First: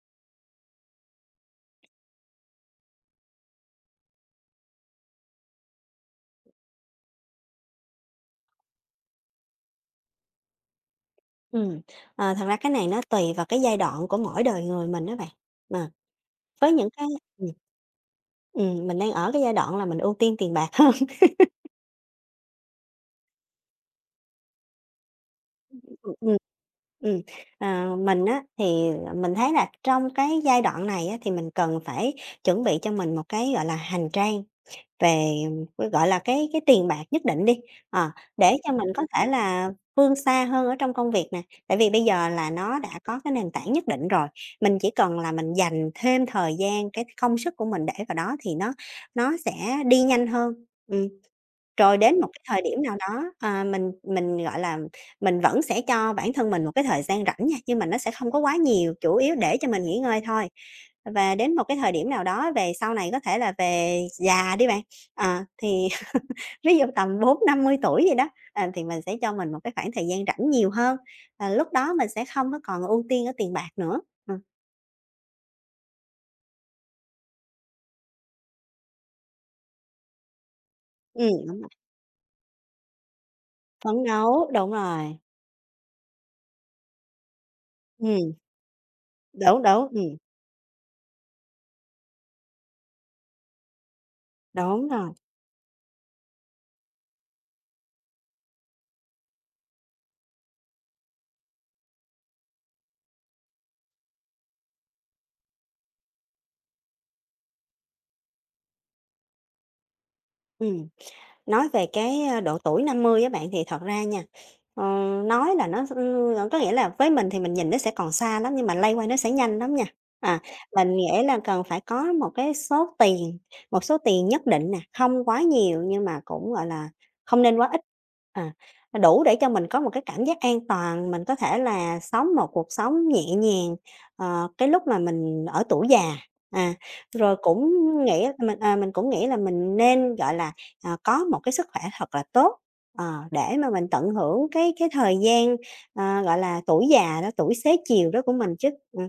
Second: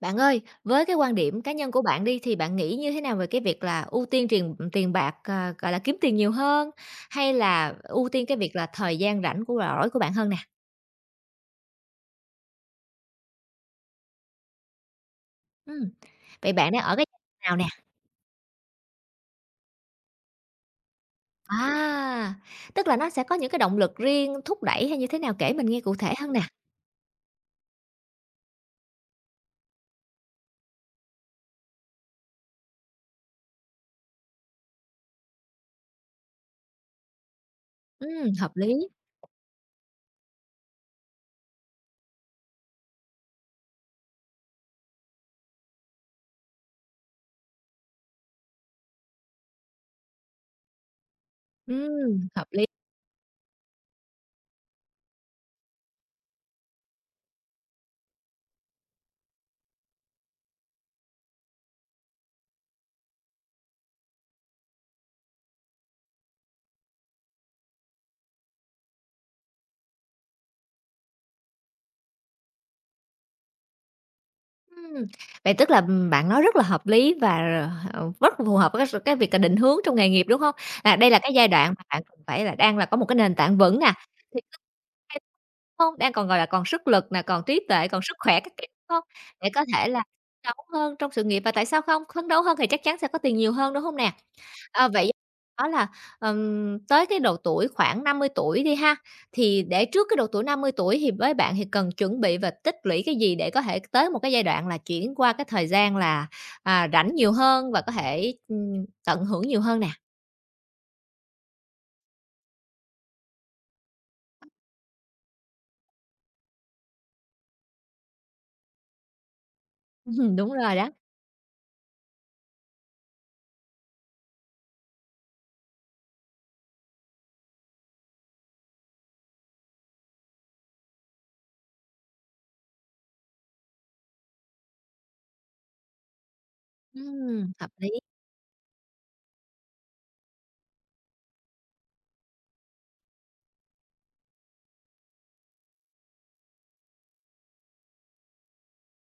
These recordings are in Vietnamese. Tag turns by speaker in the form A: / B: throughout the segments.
A: Bạn ơi, với cái quan điểm cá nhân của bạn đi thì bạn nghĩ như thế nào về cái việc là ưu tiên tiền tiền bạc, à, gọi là, kiếm tiền nhiều hơn, hay là ưu tiên cái việc là thời gian rảnh rỗi của bạn hơn nè?
B: Ừm, Thật ra cái này nó tùy vào cái giai đoạn của mỗi đời người mình đó bạn. Mà
A: Ừm, vậy
B: với
A: bạn đang
B: những
A: ở
B: cái
A: cái
B: ừm.
A: nào nè?
B: Mình đang ở cái giai đoạn là mình ưu tiên tiền bạc hơn.
A: À, tức là nó sẽ có những cái động lực riêng thúc đẩy hay như thế nào, kể mình nghe cụ thể hơn
B: Ừm.
A: nè?
B: Ừm, mình á, thì mình thấy là trong cái giai đoạn này á, thì mình cần phải chuẩn bị cho mình một cái, gọi là, hành trang về, cái gọi là, cái tiền bạc nhất định đi, ờ,
A: Hợp
B: để cho
A: lý,
B: mình có thể là vươn xa hơn ở trong công việc nè. Tại vì bây giờ là nó đã có cái nền tảng nhất định rồi, mình chỉ cần là mình dành thêm thời gian, cái công sức của mình để vào đó thì nó sẽ đi nhanh hơn. Ừm. Rồi đến một cái
A: hợp
B: thời
A: lý.
B: điểm nào đó, mình, gọi là, mình vẫn sẽ cho bản thân mình một cái thời gian rảnh nha, nhưng mà nó sẽ không có quá nhiều, chủ yếu để cho mình nghỉ ngơi thôi. Và đến một cái thời điểm nào đó về sau này có thể là về già đi bạn. Thì ví dụ tầm 40, 50 tuổi gì đó, thì mình sẽ cho mình một cái khoảng thời gian rảnh nhiều hơn, và lúc đó mình sẽ không có còn ưu tiên ở tiền bạc nữa. Ừm,
A: Ừm, vậy tức là, bạn nói rất là hợp lý và, ờ, rất phù hợp với cái việc là định hướng trong nghề nghiệp, đúng không? Là đây là cái giai
B: đúng rồi,
A: đoạn mà bạn cần phải là đang là có một cái nền tảng vững nè,
B: phấn
A: thì
B: đấu, đúng rồi,
A: hông? Đang còn, gọi là, còn sức lực nè, còn trí tuệ, còn sức
B: ừm,
A: khỏe các kiểu, đúng hông? Để
B: đúng,
A: có
B: đúng,
A: thể là phấn đấu hơn trong sự nghiệp và tại sao không? Phấn đấu hơn thì chắc chắn sẽ có tiền nhiều hơn, đúng không nè?
B: đúng
A: Ờ, vậy
B: rồi.
A: đó là, tới cái độ tuổi khoảng 50 tuổi đi ha, thì để trước cái độ tuổi 50 tuổi thì với bạn thì cần chuẩn bị và tích lũy cái gì để có thể tới một cái giai đoạn là chuyển qua cái thời gian là, à, rảnh nhiều hơn và có thể, tận hưởng nhiều hơn nè?
B: Ừm, nói về cái, độ tuổi 50 á bạn, thì thật ra nha, ờ, nói là nó s có nghĩa là với mình thì mình nhìn nó sẽ còn xa lắm, nhưng mà lây qua nó sẽ nhanh lắm nha. À,
A: Đúng rồi đó.
B: mình nghĩ là cần phải có một số tiền nhất định nè, không quá nhiều nhưng mà cũng, gọi là, không nên quá ít. À, Đủ để cho mình có một cái cảm giác an toàn, mình có thể là sống một cuộc sống nhẹ nhàng, cái lúc mà mình ở tuổi già. À, rồi cũng
A: Hợp lý.
B: nghĩ mình, à, mình cũng nghĩ là mình nên, gọi là có một cái sức khỏe thật là tốt, để mà mình tận hưởng cái thời gian, gọi là, tuổi già đó, tuổi xế chiều đó của mình chứ.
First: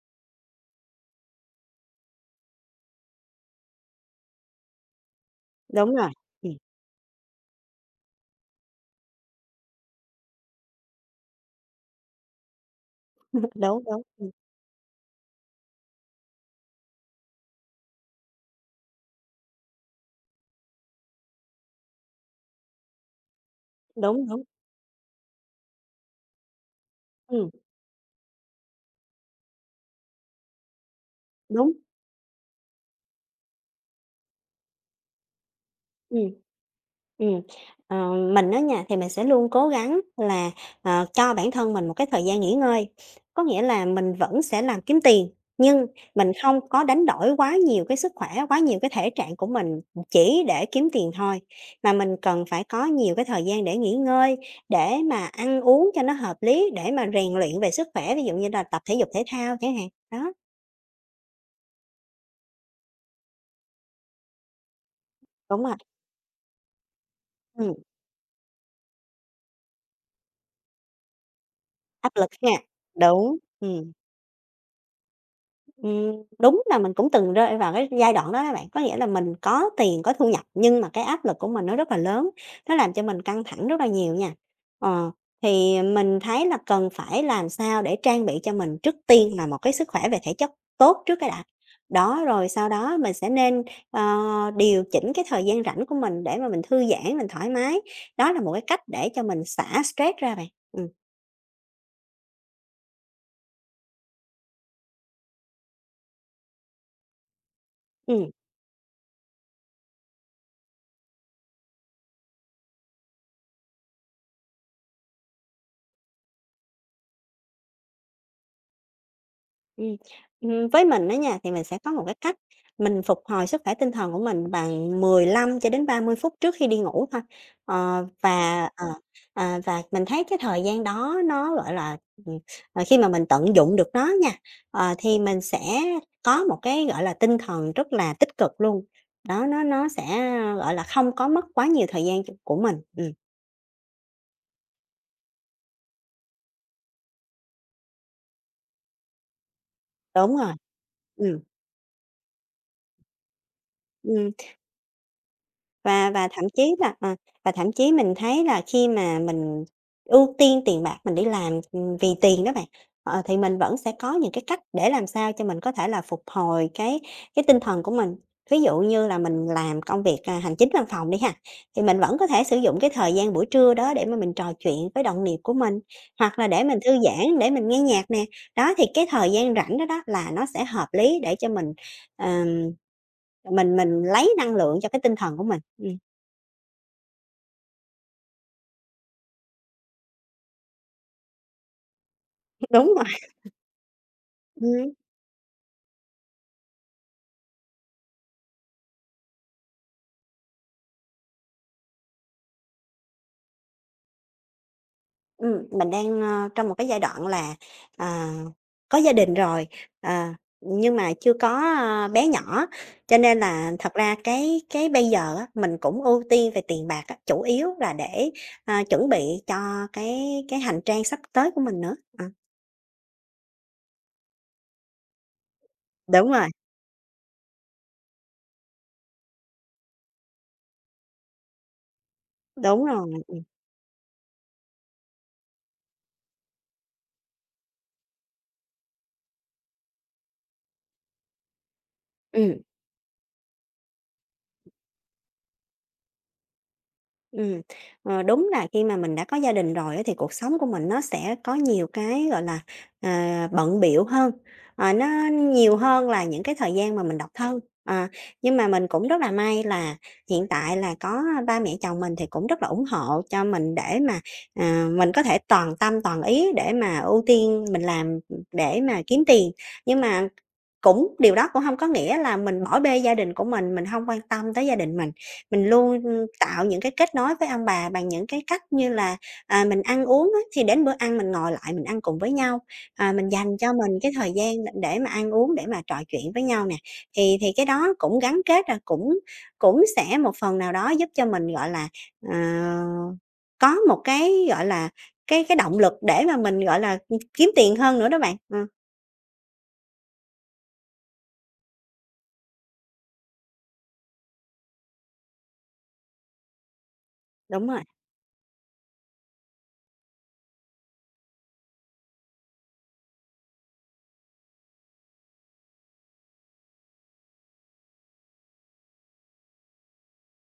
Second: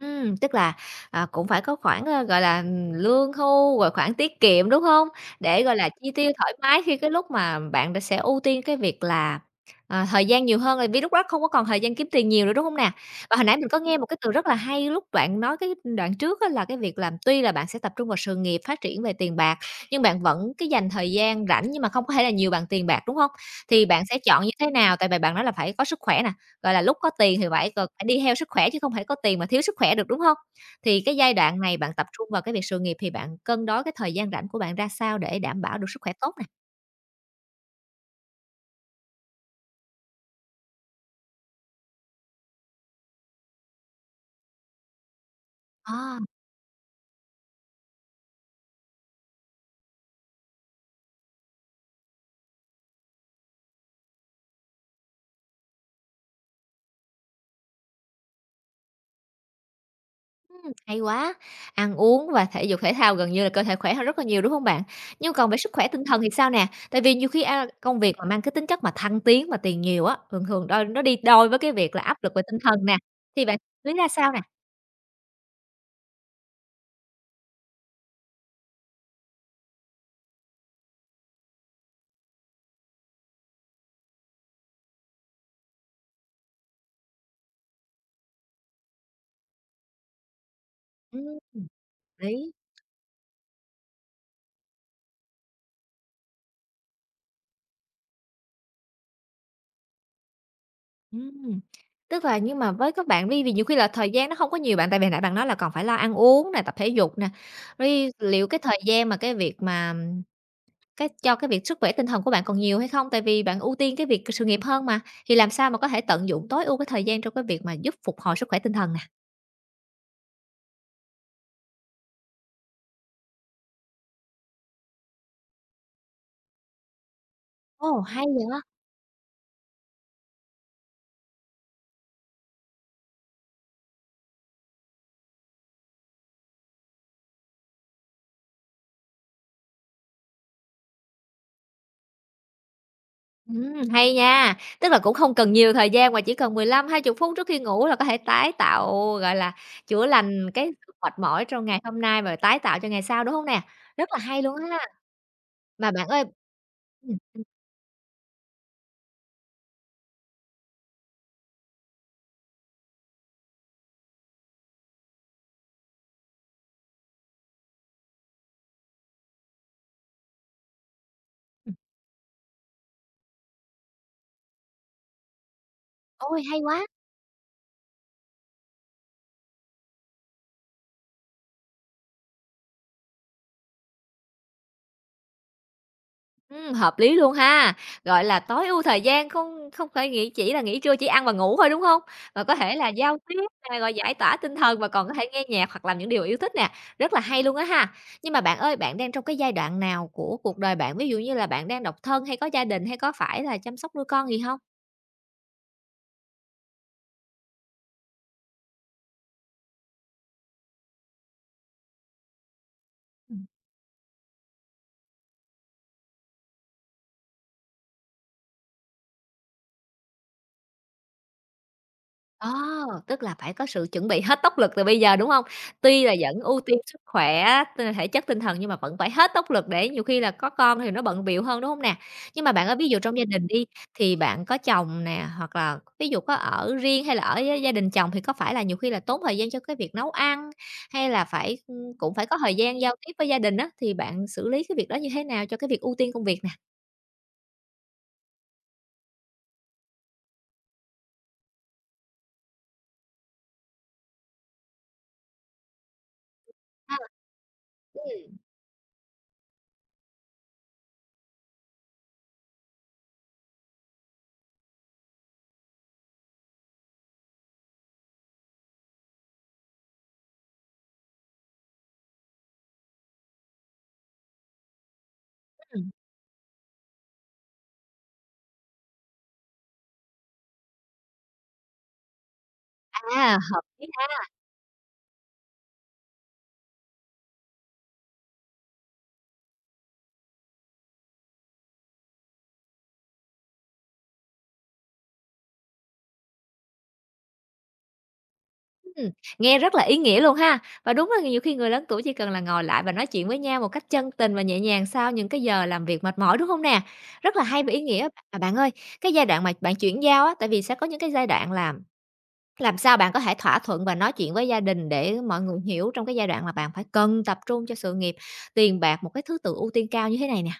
A: Tức là, à, cũng phải có khoản, ơ, gọi là, lương hưu, rồi khoản tiết kiệm, đúng không? Để, gọi là,
B: Đúng rồi,
A: chi tiêu
B: ừm,
A: thoải mái khi cái lúc mà bạn đã sẽ ưu tiên cái việc là, à, thời gian nhiều hơn, tại vì lúc đó không có còn thời gian kiếm tiền nhiều nữa, đúng không nè? Và hồi nãy mình có
B: đúng,
A: nghe
B: đúng,
A: một cái từ rất là hay lúc bạn nói cái đoạn trước á, là cái việc làm tuy là bạn sẽ tập trung vào sự nghiệp, phát triển về tiền bạc, nhưng bạn vẫn cái dành thời gian rảnh nhưng mà không có thể là nhiều bằng tiền bạc, đúng không? Thì bạn sẽ
B: đúng, đúng,
A: chọn như thế nào? Tại vì bạn nói là phải có sức khỏe nè, gọi là, lúc có tiền thì
B: ừm,
A: phải cần phải đi theo sức khỏe chứ không thể có tiền mà thiếu sức khỏe được, đúng hông? Thì cái giai đoạn
B: đúng.
A: này bạn tập trung vào cái việc sự nghiệp thì bạn cân đối cái thời gian rảnh của bạn ra sao để đảm bảo được sức khỏe
B: Ừm.
A: tốt nè?
B: Ừm, mình á nha, thì mình sẽ luôn cố gắng là, cho bản thân mình một cái thời gian nghỉ ngơi. Có nghĩa là mình vẫn sẽ làm kiếm tiền, nhưng
A: À,
B: mình không có đánh đổi quá nhiều cái sức khỏe, quá nhiều cái thể trạng của mình chỉ để kiếm tiền thôi, mà mình cần phải có nhiều cái thời gian để nghỉ ngơi, để mà ăn uống cho nó hợp lý, để mà rèn luyện về sức khỏe, ví dụ như là tập thể dục thể thao chẳng hạn. Đó,
A: hay quá! Ăn uống và thể dục thể thao gần như là cơ thể khỏe hơn rất là nhiều, đúng hông bạn? Nhưng còn về
B: đúng
A: sức
B: rồi,
A: khỏe tinh thần thì sao nè? Tại vì nhiều khi, a,
B: ừm,
A: công việc mà mang cái tính chất mà thăng tiến mà tiền nhiều á, thường thường đôi nó đi đôi với cái việc là
B: áp
A: áp
B: lực
A: lực về
B: nha.
A: tinh thần nè,
B: Đúng,
A: thì bạn xử
B: ừm.
A: lý ra sao nè?
B: Đúng là mình cũng từng rơi vào cái giai đoạn đó các bạn. Có nghĩa là mình có tiền, có thu nhập nhưng mà cái áp lực của mình nó rất là lớn, nó làm cho mình căng thẳng rất là nhiều nha. Ờ, thì mình thấy là cần phải làm sao để trang bị cho mình trước tiên là một cái sức khỏe về thể chất tốt trước cái
A: Ừm,
B: đã. Đó, rồi
A: lý.
B: sau đó mình sẽ nên, ờ, điều chỉnh cái thời gian rảnh của mình để mà mình thư giãn, mình thoải mái. Đó là một cái cách để cho mình xả stress ra bạn. Ừ,
A: Ừm, tức là nhưng mà với các bạn đi thì nhiều khi là thời gian nó không có nhiều bạn, tại vì nãy bạn nói là còn phải lo ăn uống nè, tập thể dục nè, rồi
B: ừ.
A: liệu cái thời gian mà cái việc mà cái cho cái việc sức khỏe tinh thần của bạn còn nhiều hay không? Tại vì bạn ưu tiên cái việc sự nghiệp hơn mà, thì làm sao mà có thể tận dụng tối ưu cái thời gian trong cái việc mà giúp phục hồi sức khỏe tinh thần nè?
B: Ừm, với mình đó nha, thì mình sẽ có một cái cách mình phục hồi sức khỏe tinh thần của mình bằng 15 đến 30 phút trước khi đi ngủ thôi.
A: Ồ,
B: Ờ,
A: hay vậy!
B: và, ờ, và mình thấy cái thời gian đó nó, gọi là, ừm, khi mà mình tận dụng được nó nha, thì mình sẽ có một cái, gọi là, tinh thần rất là tích cực luôn. Đó, nó sẽ, gọi là, không có mất quá nhiều thời gian của mình.
A: Hay nha, tức là cũng không cần nhiều thời gian mà chỉ cần 15 hai chục phút trước khi ngủ là có thể tái tạo, gọi là, chữa
B: Đúng
A: lành
B: rồi.
A: cái sự mệt
B: Ừ,
A: mỏi trong ngày hôm nay và tái tạo cho ngày sau, đúng hông nè? Rất là
B: ừ.
A: hay luôn ha. Mà bạn
B: Và
A: ơi,
B: và thậm chí là ờ,
A: ừm,
B: và thậm chí mình thấy là khi mà mình ưu tiên tiền bạc, mình đi làm, vì tiền đó bạn, thì mình vẫn sẽ có những cái cách để làm sao cho mình có thể là phục hồi cái tinh thần của mình. Ví dụ như là mình làm công việc, hành chính văn phòng đi ha,
A: ừm,
B: thì mình vẫn có thể sử dụng cái thời gian buổi trưa đó để mà mình trò chuyện với đồng nghiệp của mình, hoặc
A: ôi,
B: là
A: hay
B: để mình
A: quá!
B: thư giãn, để mình nghe nhạc nè. Đó, thì cái thời gian rảnh đó đó là nó sẽ hợp lý để cho mình lấy năng lượng cho cái tinh thần của mình.
A: Hợp lý luôn ha. Gọi là, tối ưu thời gian, không không phải nghĩ chỉ là nghỉ trưa chỉ ăn và ngủ thôi, đúng không? Và có thể là
B: Đúng
A: giao
B: rồi.
A: tiếp nè, rồi giải tỏa tinh thần và
B: Ừm,
A: còn có thể nghe nhạc hoặc làm những điều yêu thích nè, rất là hay luôn á ha. Nhưng mà bạn ơi, bạn đang trong cái giai đoạn nào của cuộc đời bạn? Ví dụ như là bạn đang độc thân hay có gia đình, hay có phải là chăm sóc nuôi con gì không?
B: mình đang, trong một cái giai đoạn là, à, có gia đình rồi, à, nhưng mà chưa có, bé nhỏ, cho nên là thật ra cái bây giờ á, mình cũng ưu tiên về tiền bạc á, chủ yếu là để, chuẩn bị cho cái hành trang sắp tới của mình nữa. Ờ,
A: Ờ, tức là phải có sự chuẩn bị hết tốc lực từ bây giờ, đúng hông? Tuy là
B: đúng
A: vẫn
B: rồi,
A: ưu tiên sức khỏe, thể chất, tinh thần nhưng mà vẫn phải hết tốc lực để nhiều khi là có con thì nó bận bịu hơn, đúng hông nè? Nhưng mà bạn ơi,
B: đúng
A: ví dụ
B: rồi,
A: trong gia đình đi, thì bạn có chồng nè, hoặc là ví dụ có ở riêng hay là ở với gia đình chồng thì có phải là nhiều khi là tốn thời gian cho cái việc nấu ăn, hay là phải ưm, cũng phải có thời
B: ừm.
A: gian giao tiếp với gia đình á, thì bạn xử lý cái việc đó như thế nào cho cái việc ưu tiên công việc nè?
B: Ừm, Đúng là khi mà mình đã có gia đình rồi á thì cuộc sống của mình nó sẽ có nhiều cái, gọi là, bận bịu hơn, nó nhiều hơn là những cái thời gian
A: Ha.
B: mà mình độc thân. Ờ,
A: Ừm.
B: nhưng mà mình cũng rất là may là hiện tại là có ba mẹ chồng mình thì cũng rất là ủng hộ cho mình để mà, mình có thể toàn tâm toàn ý để mà ưu tiên mình làm để mà kiếm tiền. Nhưng mà cũng điều đó cũng không có nghĩa là mình bỏ bê gia đình của mình không quan tâm tới gia đình mình. Mình
A: Ừm,
B: luôn, tạo những cái kết nối với ông bà bằng những cái cách như là, mình ăn uống á, thì đến bữa ăn mình ngồi lại mình ăn cùng với nhau, mình
A: à,
B: dành
A: hợp
B: cho
A: lý.
B: mình cái thời gian để mà ăn uống, để mà trò chuyện với nhau nè. Thì cái đó cũng gắn kết, cũng cũng sẽ một phần nào đó giúp cho mình, gọi là, ờ, có một cái, gọi là, cái động lực để mà mình, gọi là, kiếm tiền hơn nữa đó bạn. Ờ,
A: Ừm, nghe rất là ý nghĩa luôn ha. Và đúng là nhiều khi người lớn tuổi chỉ cần là ngồi lại và nói chuyện với nhau một cách chân tình và nhẹ nhàng sau những cái giờ làm việc mệt mỏi, đúng không nè? Rất là hay
B: đúng
A: và ý
B: rồi.
A: nghĩa. Mà bạn ơi, cái giai đoạn mà bạn chuyển giao á, tại vì sẽ có những cái giai đoạn làm sao bạn có thể thỏa thuận và nói chuyện với gia đình để mọi người hiểu trong cái giai đoạn là bạn phải cần tập trung cho sự nghiệp, tiền bạc, một cái thứ tự ưu tiên cao như thế này nè.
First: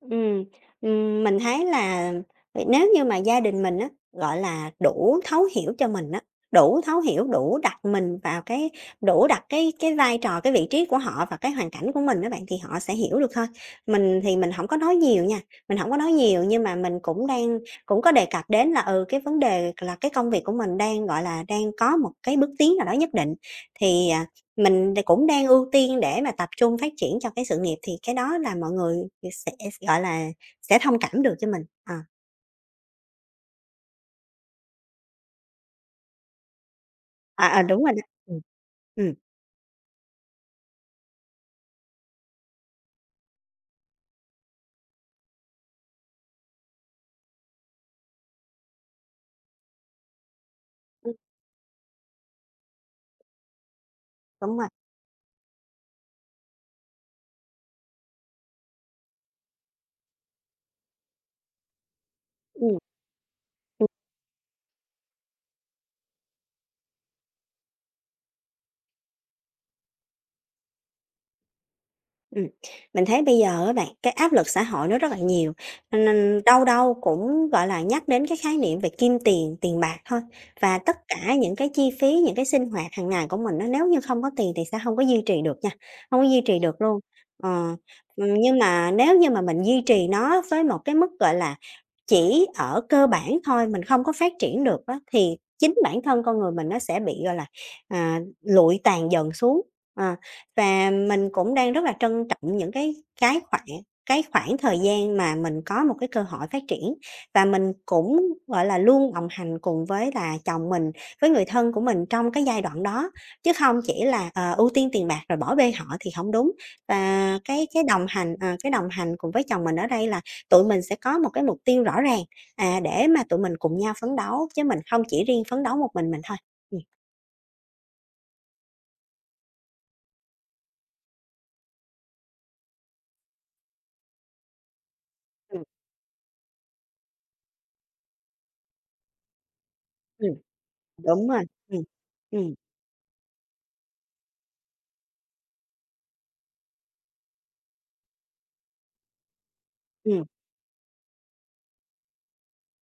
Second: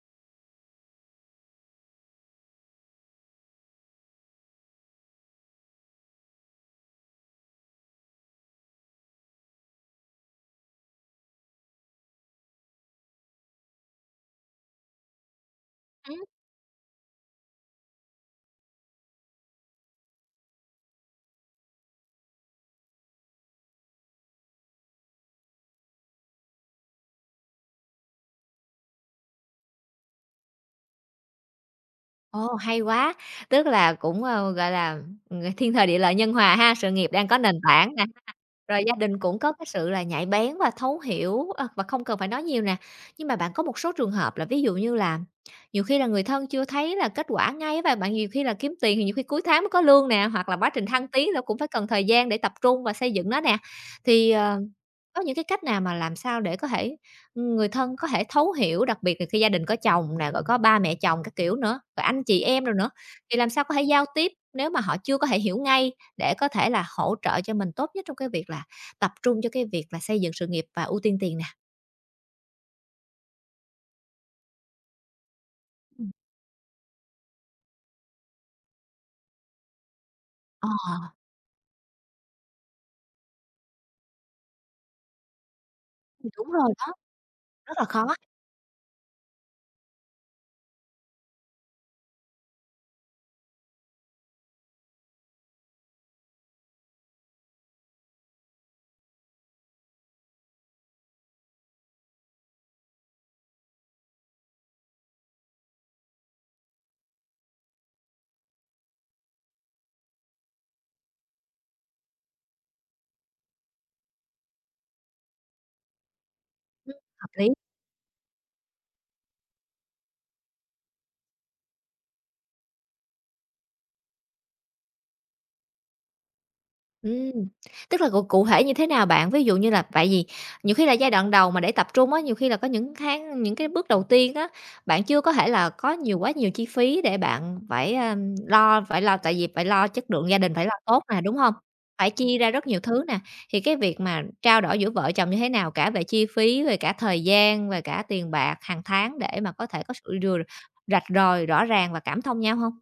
B: Ừm, mình thấy là vậy nếu như mà gia đình mình á, gọi là, đủ thấu hiểu, đủ đặt cái vai trò, cái vị trí của họ và cái hoàn cảnh của mình đó bạn, thì họ sẽ hiểu được thôi. Mình thì mình không có nói nhiều nha, mình không có nói
A: Ừm.
B: nhiều nhưng mà mình cũng có đề cập đến là, cái vấn đề là cái công việc của mình đang, gọi là, đang có một cái bước tiến nào đó nhất định. Thì, mình cũng đang ưu tiên để mà tập trung phát triển cho cái sự nghiệp thì cái đó là mọi người sẽ, gọi là, sẽ thông cảm được cho mình. Ờ,
A: Ồ, hay quá! Tức là cũng, ờ, gọi là, thiên thời, địa lợi, nhân hòa ha, sự nghiệp đang có
B: ờ,
A: nền
B: ờ, đúng rồi
A: tảng
B: đó.
A: nè.
B: Ừm.
A: Rồi gia
B: Ừm,
A: đình cũng có cái sự là nhạy bén và thấu hiểu, ờ, và không cần phải nói nhiều nè. Nhưng mà bạn có một số trường hợp là ví dụ như là nhiều khi là người thân chưa thấy là kết quả ngay và bạn nhiều khi là kiếm tiền thì nhiều khi cuối tháng mới có lương nè, hoặc là quá trình thăng
B: ừm,
A: tiến nó cũng phải cần thời gian để tập trung và xây dựng nó nè. Thì, ờ,
B: đúng rồi,
A: có những cái cách nào mà làm sao để có thể người thân có thể thấu hiểu, đặc biệt là khi gia đình có chồng nè, rồi có ba mẹ chồng các kiểu nữa, rồi anh chị em rồi
B: ừm.
A: nữa, thì làm sao có thể giao tiếp nếu mà họ chưa có thể hiểu ngay để có thể là hỗ trợ cho mình tốt nhất trong cái việc là tập trung cho cái việc là xây dựng sự nghiệp và ưu tiên tiền nè?
B: Ừm, mình thấy bây giờ các bạn, cái áp lực xã hội nó rất là nhiều, cho
A: Ừm.
B: nên đâu đâu cũng, gọi là, nhắc đến cái khái niệm về kim tiền, tiền bạc thôi.
A: Ờ,
B: Và tất cả những cái chi phí, những cái sinh hoạt hàng ngày của mình nó nếu như không có tiền thì sẽ không có duy trì được nha, không có duy
A: đúng
B: trì
A: rồi
B: được
A: đó,
B: luôn. Ờ,
A: rất là khó.
B: nhưng mà nếu như mà mình duy trì nó với một cái mức, gọi là, chỉ ở cơ bản thôi, mình không có phát triển được á, thì chính bản thân con người mình nó sẽ bị, gọi là, lụi tàn dần xuống. Ờ. Và mình cũng đang rất là trân trọng những cái khoảng cái khoảng thời gian mà mình có một cái cơ hội phát triển và mình cũng, gọi là, luôn đồng hành cùng với là chồng mình, với người thân của mình trong cái giai đoạn đó, chứ không chỉ là, ưu tiên tiền bạc rồi bỏ bê họ thì không đúng.
A: Hợp
B: Và
A: lý.
B: cái đồng hành cùng với chồng mình ở đây là tụi mình sẽ có một cái mục tiêu rõ ràng, để mà tụi mình cùng nhau phấn đấu, chứ mình không chỉ riêng phấn đấu một mình thôi. Ừm.
A: Ừm, tức là cụ cụ thể như thế nào bạn? Ví dụ như là tại vì nhiều khi là giai đoạn đầu mà để tập trung á, nhiều khi là có những tháng những cái bước đầu tiên á, bạn chưa có thể
B: Ừm,
A: là có nhiều quá nhiều chi phí để bạn phải, a, lo phải lo tại vì phải lo chất lượng
B: ừm,
A: gia đình phải lo tốt nè,
B: đúng
A: đúng
B: rồi,
A: không?
B: ừm,
A: Phải chia ra
B: ừm,
A: rất nhiều thứ nè, thì cái việc mà trao đổi giữa vợ chồng như thế nào cả về chi phí, về cả thời gian, về cả tiền bạc hàng tháng để mà có thể có sự
B: ừm.
A: rạch ròi rõ ràng và cảm thông nhau không?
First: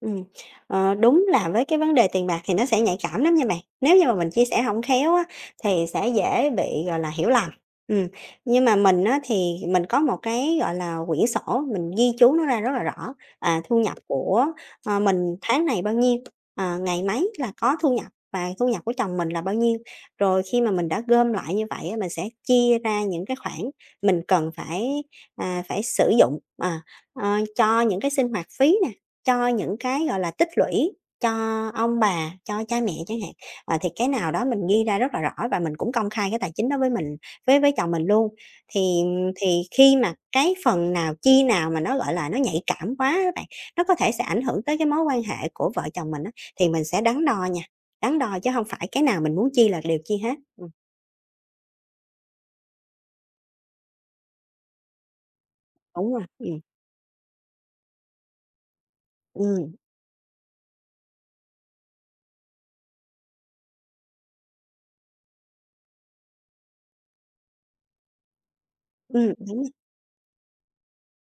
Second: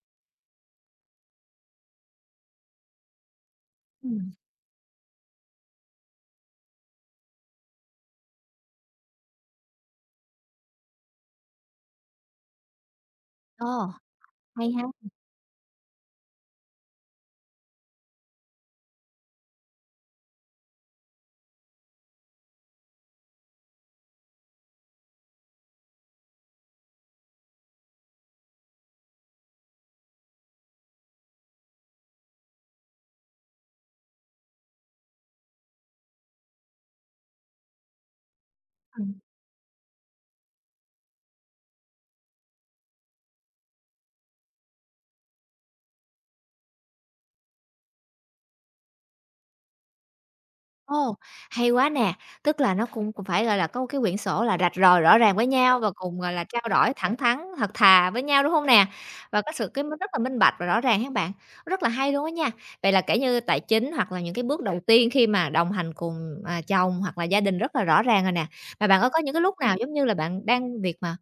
B: Ừm, đúng là với cái vấn đề tiền bạc thì nó sẽ nhạy cảm lắm nha bạn. Nếu như mà mình
A: Ừm.
B: chia sẻ không khéo á, thì sẽ dễ bị, gọi là, hiểu lầm. Ừm, nhưng mà mình á, thì mình có một cái, gọi là, quyển sổ mình ghi chú nó ra rất là rõ,
A: Ờ,
B: thu nhập của,
A: hay ha.
B: mình tháng này bao nhiêu, ngày mấy là có thu nhập và thu nhập của chồng mình là bao nhiêu. Rồi khi mà mình đã gom lại như vậy á, mình sẽ chia ra những cái khoản mình cần phải, phải sử dụng, cho những cái sinh hoạt phí nè, cho những cái, gọi là, tích lũy cho ông bà, cho cha mẹ chẳng hạn, thì cái nào đó mình ghi ra rất là rõ và mình cũng công khai cái tài chính đó với mình với chồng mình luôn. Thì thì khi mà cái phần nào, chi nào mà nó, gọi là, nó nhạy cảm quá các bạn, nó có thể sẽ ảnh hưởng tới cái mối quan hệ của vợ chồng mình á, thì mình sẽ đắn đo nha, đắn đo chứ không phải cái nào mình muốn chi là đều chi hết.
A: Ồ, hay quá nè! Tức là nó cũng cũng phải, gọi là, có một cái quyển sổ là rạch ròi rõ ràng với nhau và
B: Đúng
A: cùng,
B: rồi,
A: gọi là,
B: ừm,
A: trao đổi thẳng thắn, thật thà với nhau, đúng không nè? Và có sự
B: ừm,
A: cái rất là minh bạch và rõ ràng các bạn, rất là hay luôn á nha. Vậy là kể như tài chính hoặc là những cái bước đầu tiên khi mà đồng hành cùng, à, chồng hoặc là gia đình rất là rõ ràng rồi nè. Mà bạn có những cái lúc
B: đúng rồi,
A: nào giống như là bạn đang việc mà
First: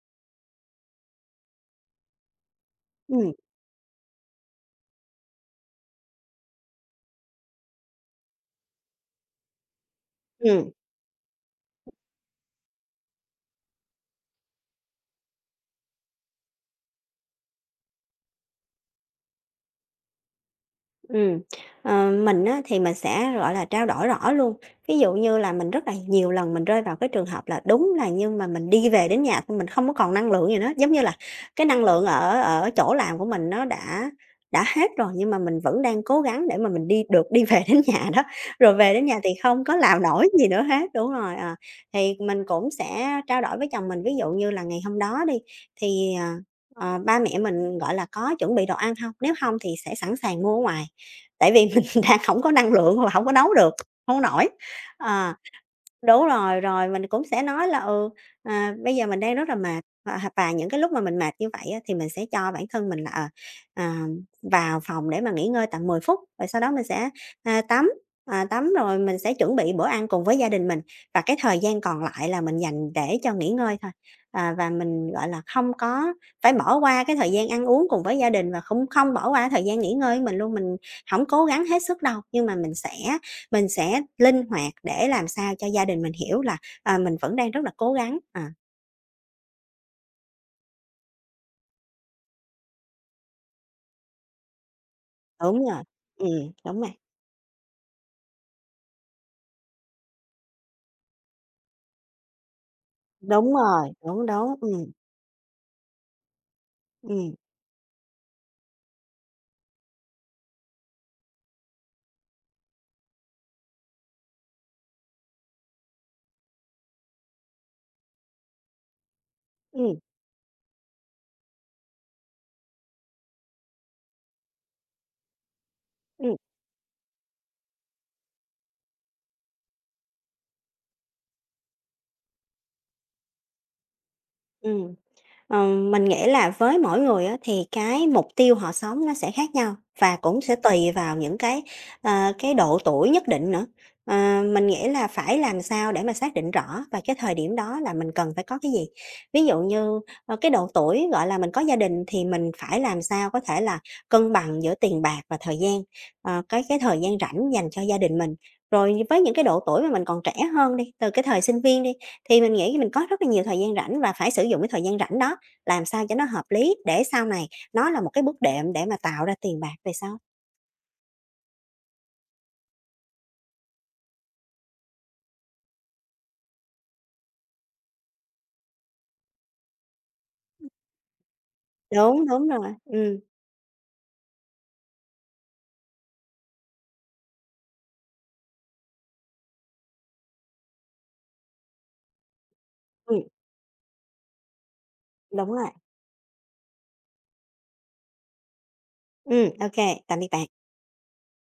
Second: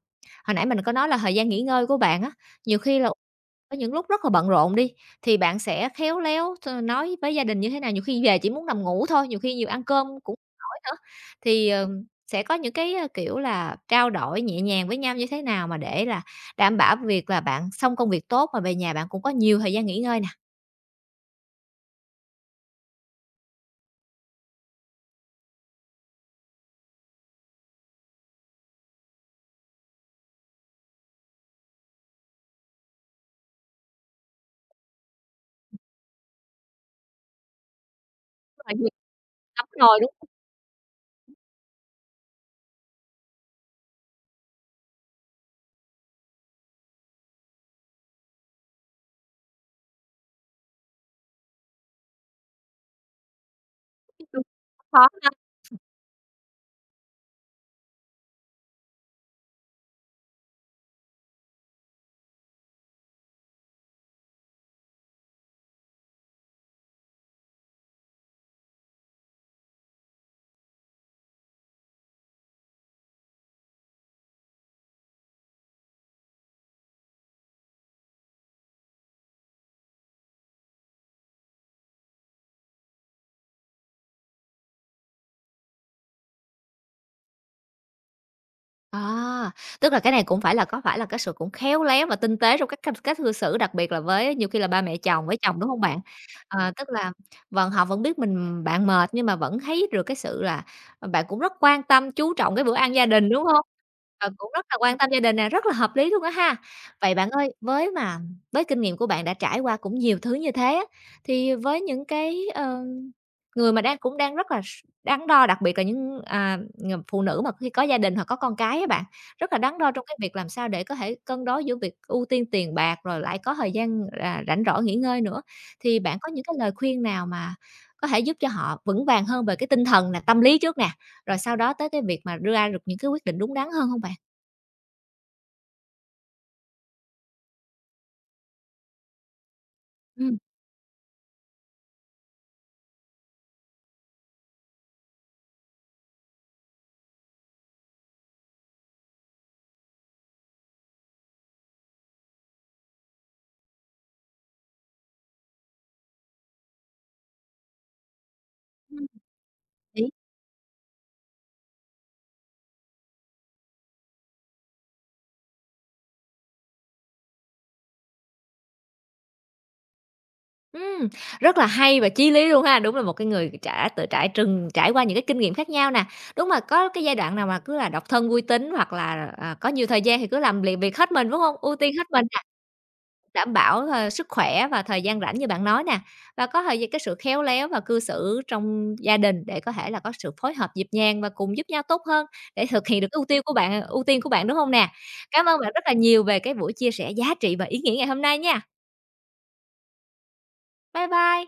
A: hồi nãy mình có nói là thời gian nghỉ ngơi của bạn á, nhiều khi là
B: ừm,
A: có những lúc rất là bận rộn đi, thì bạn sẽ khéo léo ờ, nói với gia đình như thế nào? Nhiều khi về chỉ muốn nằm ngủ thôi, nhiều khi nhiều ăn cơm cũng không
B: ừm.
A: nổi nữa, thì, ờ, sẽ có những cái, ơ, kiểu là, trao đổi nhẹ nhàng với nhau như thế nào mà để là đảm bảo việc là bạn xong công việc tốt mà về nhà bạn cũng có nhiều thời gian nghỉ ngơi nè?
B: Ừm, mình á, thì mình sẽ, gọi là, trao đổi rõ luôn. Ví dụ như là mình rất là nhiều lần mình rơi vào cái trường hợp là đúng là nhưng mà mình đi về đến nhà thì mình không có còn năng lượng gì nữa, giống như là cái năng lượng ở ở chỗ làm của mình nó đã hết rồi nhưng mà mình vẫn đang cố gắng để mà mình đi về đến nhà đó,
A: Đúng
B: rồi
A: rồi, nhiều
B: về đến nhà thì không
A: lắm
B: có
A: rồi,
B: làm
A: đúng
B: nổi gì nữa hết. Đúng rồi, thì mình cũng sẽ trao đổi với chồng mình, ví dụ như là ngày hôm đó đi, thì, ba mẹ mình, gọi là, có chuẩn bị đồ ăn hông? Nếu hông thì sẽ sẵn sàng mua ở ngoài, tại vì mình đang hổng có năng lượng hoặc là hổng có nấu được, hông
A: hông?
B: nổi.
A: Khó ha.
B: Ờ. Đúng rồi, rồi mình cũng sẽ nói là, "Bây giờ mình đang rất là mệt." Và những cái lúc mà mình mệt như vậy á, thì mình sẽ cho bản thân mình là, à, vào phòng để mà nghỉ ngơi tầm 10 phút, rồi sau đó mình sẽ, à, tắm, tắm rồi mình sẽ chuẩn bị bữa ăn cùng với gia đình mình. Và cái thời gian còn lại là mình dành để cho nghỉ ngơi thôi. Và mình, gọi là, không có phải bỏ qua cái thời gian ăn uống cùng với gia đình và không không bỏ qua thời gian nghỉ ngơi của mình luôn. Mình không cố gắng hết sức đâu, nhưng mà mình sẽ linh hoạt để làm sao cho gia đình mình hiểu là, mình vẫn đang rất là cố gắng,
A: À, tức là cái này cũng phải là có phải là cái sự cũng khéo léo và tinh tế trong các cách cách cư xử, đặc biệt là với nhiều khi là ba mẹ chồng với chồng,
B: đúng
A: đúng không
B: rồi,
A: bạn? Ờ,
B: đúng
A: tức
B: rồi,
A: là vẫn họ vẫn biết mình bạn mệt nhưng mà vẫn thấy được cái sự là, ờ, bạn cũng rất quan tâm, chú trọng cái bữa ăn gia đình, đúng
B: đúng
A: không?
B: rồi, đúng,
A: Ờ, cũng
B: đúng,
A: rất là
B: ừ,
A: quan tâm gia đình nè, rất là hợp lý luôn á ha. Vậy bạn
B: ừ,
A: ơi, với mà với kinh nghiệm của bạn đã trải qua cũng nhiều thứ như thế á, thì với những cái, ờ, người mà đang cũng đang rất là đắn đo, đặc biệt là những, à, phụ nữ mà khi có gia đình hoặc có con cái á bạn, rất là đắn đo
B: ừ,
A: trong cái việc làm sao để có thể cân đối giữa việc ưu tiên tiền bạc, rồi lại có thời gian, à, rảnh rỗi nghỉ ngơi nữa. Thì bạn có
B: ừ,
A: những cái lời khuyên nào mà có thể giúp cho họ vững vàng hơn về cái tinh thần là tâm lý trước nè, rồi sau đó tới cái việc mà đưa ra được những cái quyết định đúng đắn hơn không bạn?
B: ừm. Ờ, mình nghĩ là với mỗi người á, thì cái mục tiêu họ sống nó sẽ khác nhau và
A: Ừm.
B: cũng sẽ tùy vào những cái, cái độ tuổi nhất định nữa. Ờ, mình nghĩ là phải làm sao để mà xác định rõ và cái thời điểm đó là mình cần phải có cái gì. Ví dụ như, cái độ tuổi, gọi là, mình có gia đình thì mình phải làm sao có thể là cân bằng giữa tiền bạc và thời gian, cái thời gian rảnh dành cho gia đình mình. Rồi
A: Ừm,
B: với những cái độ tuổi mà mình còn trẻ hơn đi, từ cái thời sinh viên đi, thì mình nghĩ mình có rất là nhiều thời gian rảnh và phải sử dụng cái thời gian rảnh đó làm sao cho nó hợp lý để sau này nó là một cái bước đệm để mà tạo ra tiền bạc về sau.
A: ừm, rất là hay và chí lý luôn ha. Đúng là một cái người đã tự trải trải qua những cái kinh nghiệm khác nhau nè. Đúng là có cái giai đoạn nào mà cứ là độc thân vui tính hoặc là, à, có nhiều thời gian thì cứ làm việc việc hết mình, đúng không? Ưu tiên hết mình
B: Đúng,
A: nè,
B: đúng rồi.
A: đảm bảo, ờ, sức khỏe và thời gian rảnh như bạn nói nè, và có thời gian cái sự khéo léo và cư xử trong gia đình để có thể là có sự phối hợp nhịp nhàng và cùng giúp nhau tốt hơn để thực hiện được cái
B: Ừm,
A: ưu tiên của bạn, đúng không nè? Cảm
B: đúng
A: ơn
B: rồi.
A: bạn rất là nhiều về cái buổi chia sẻ giá trị và ý nghĩa ngày hôm nay nha.
B: Ô kê, tạm biệt bạn.
A: Bye bye.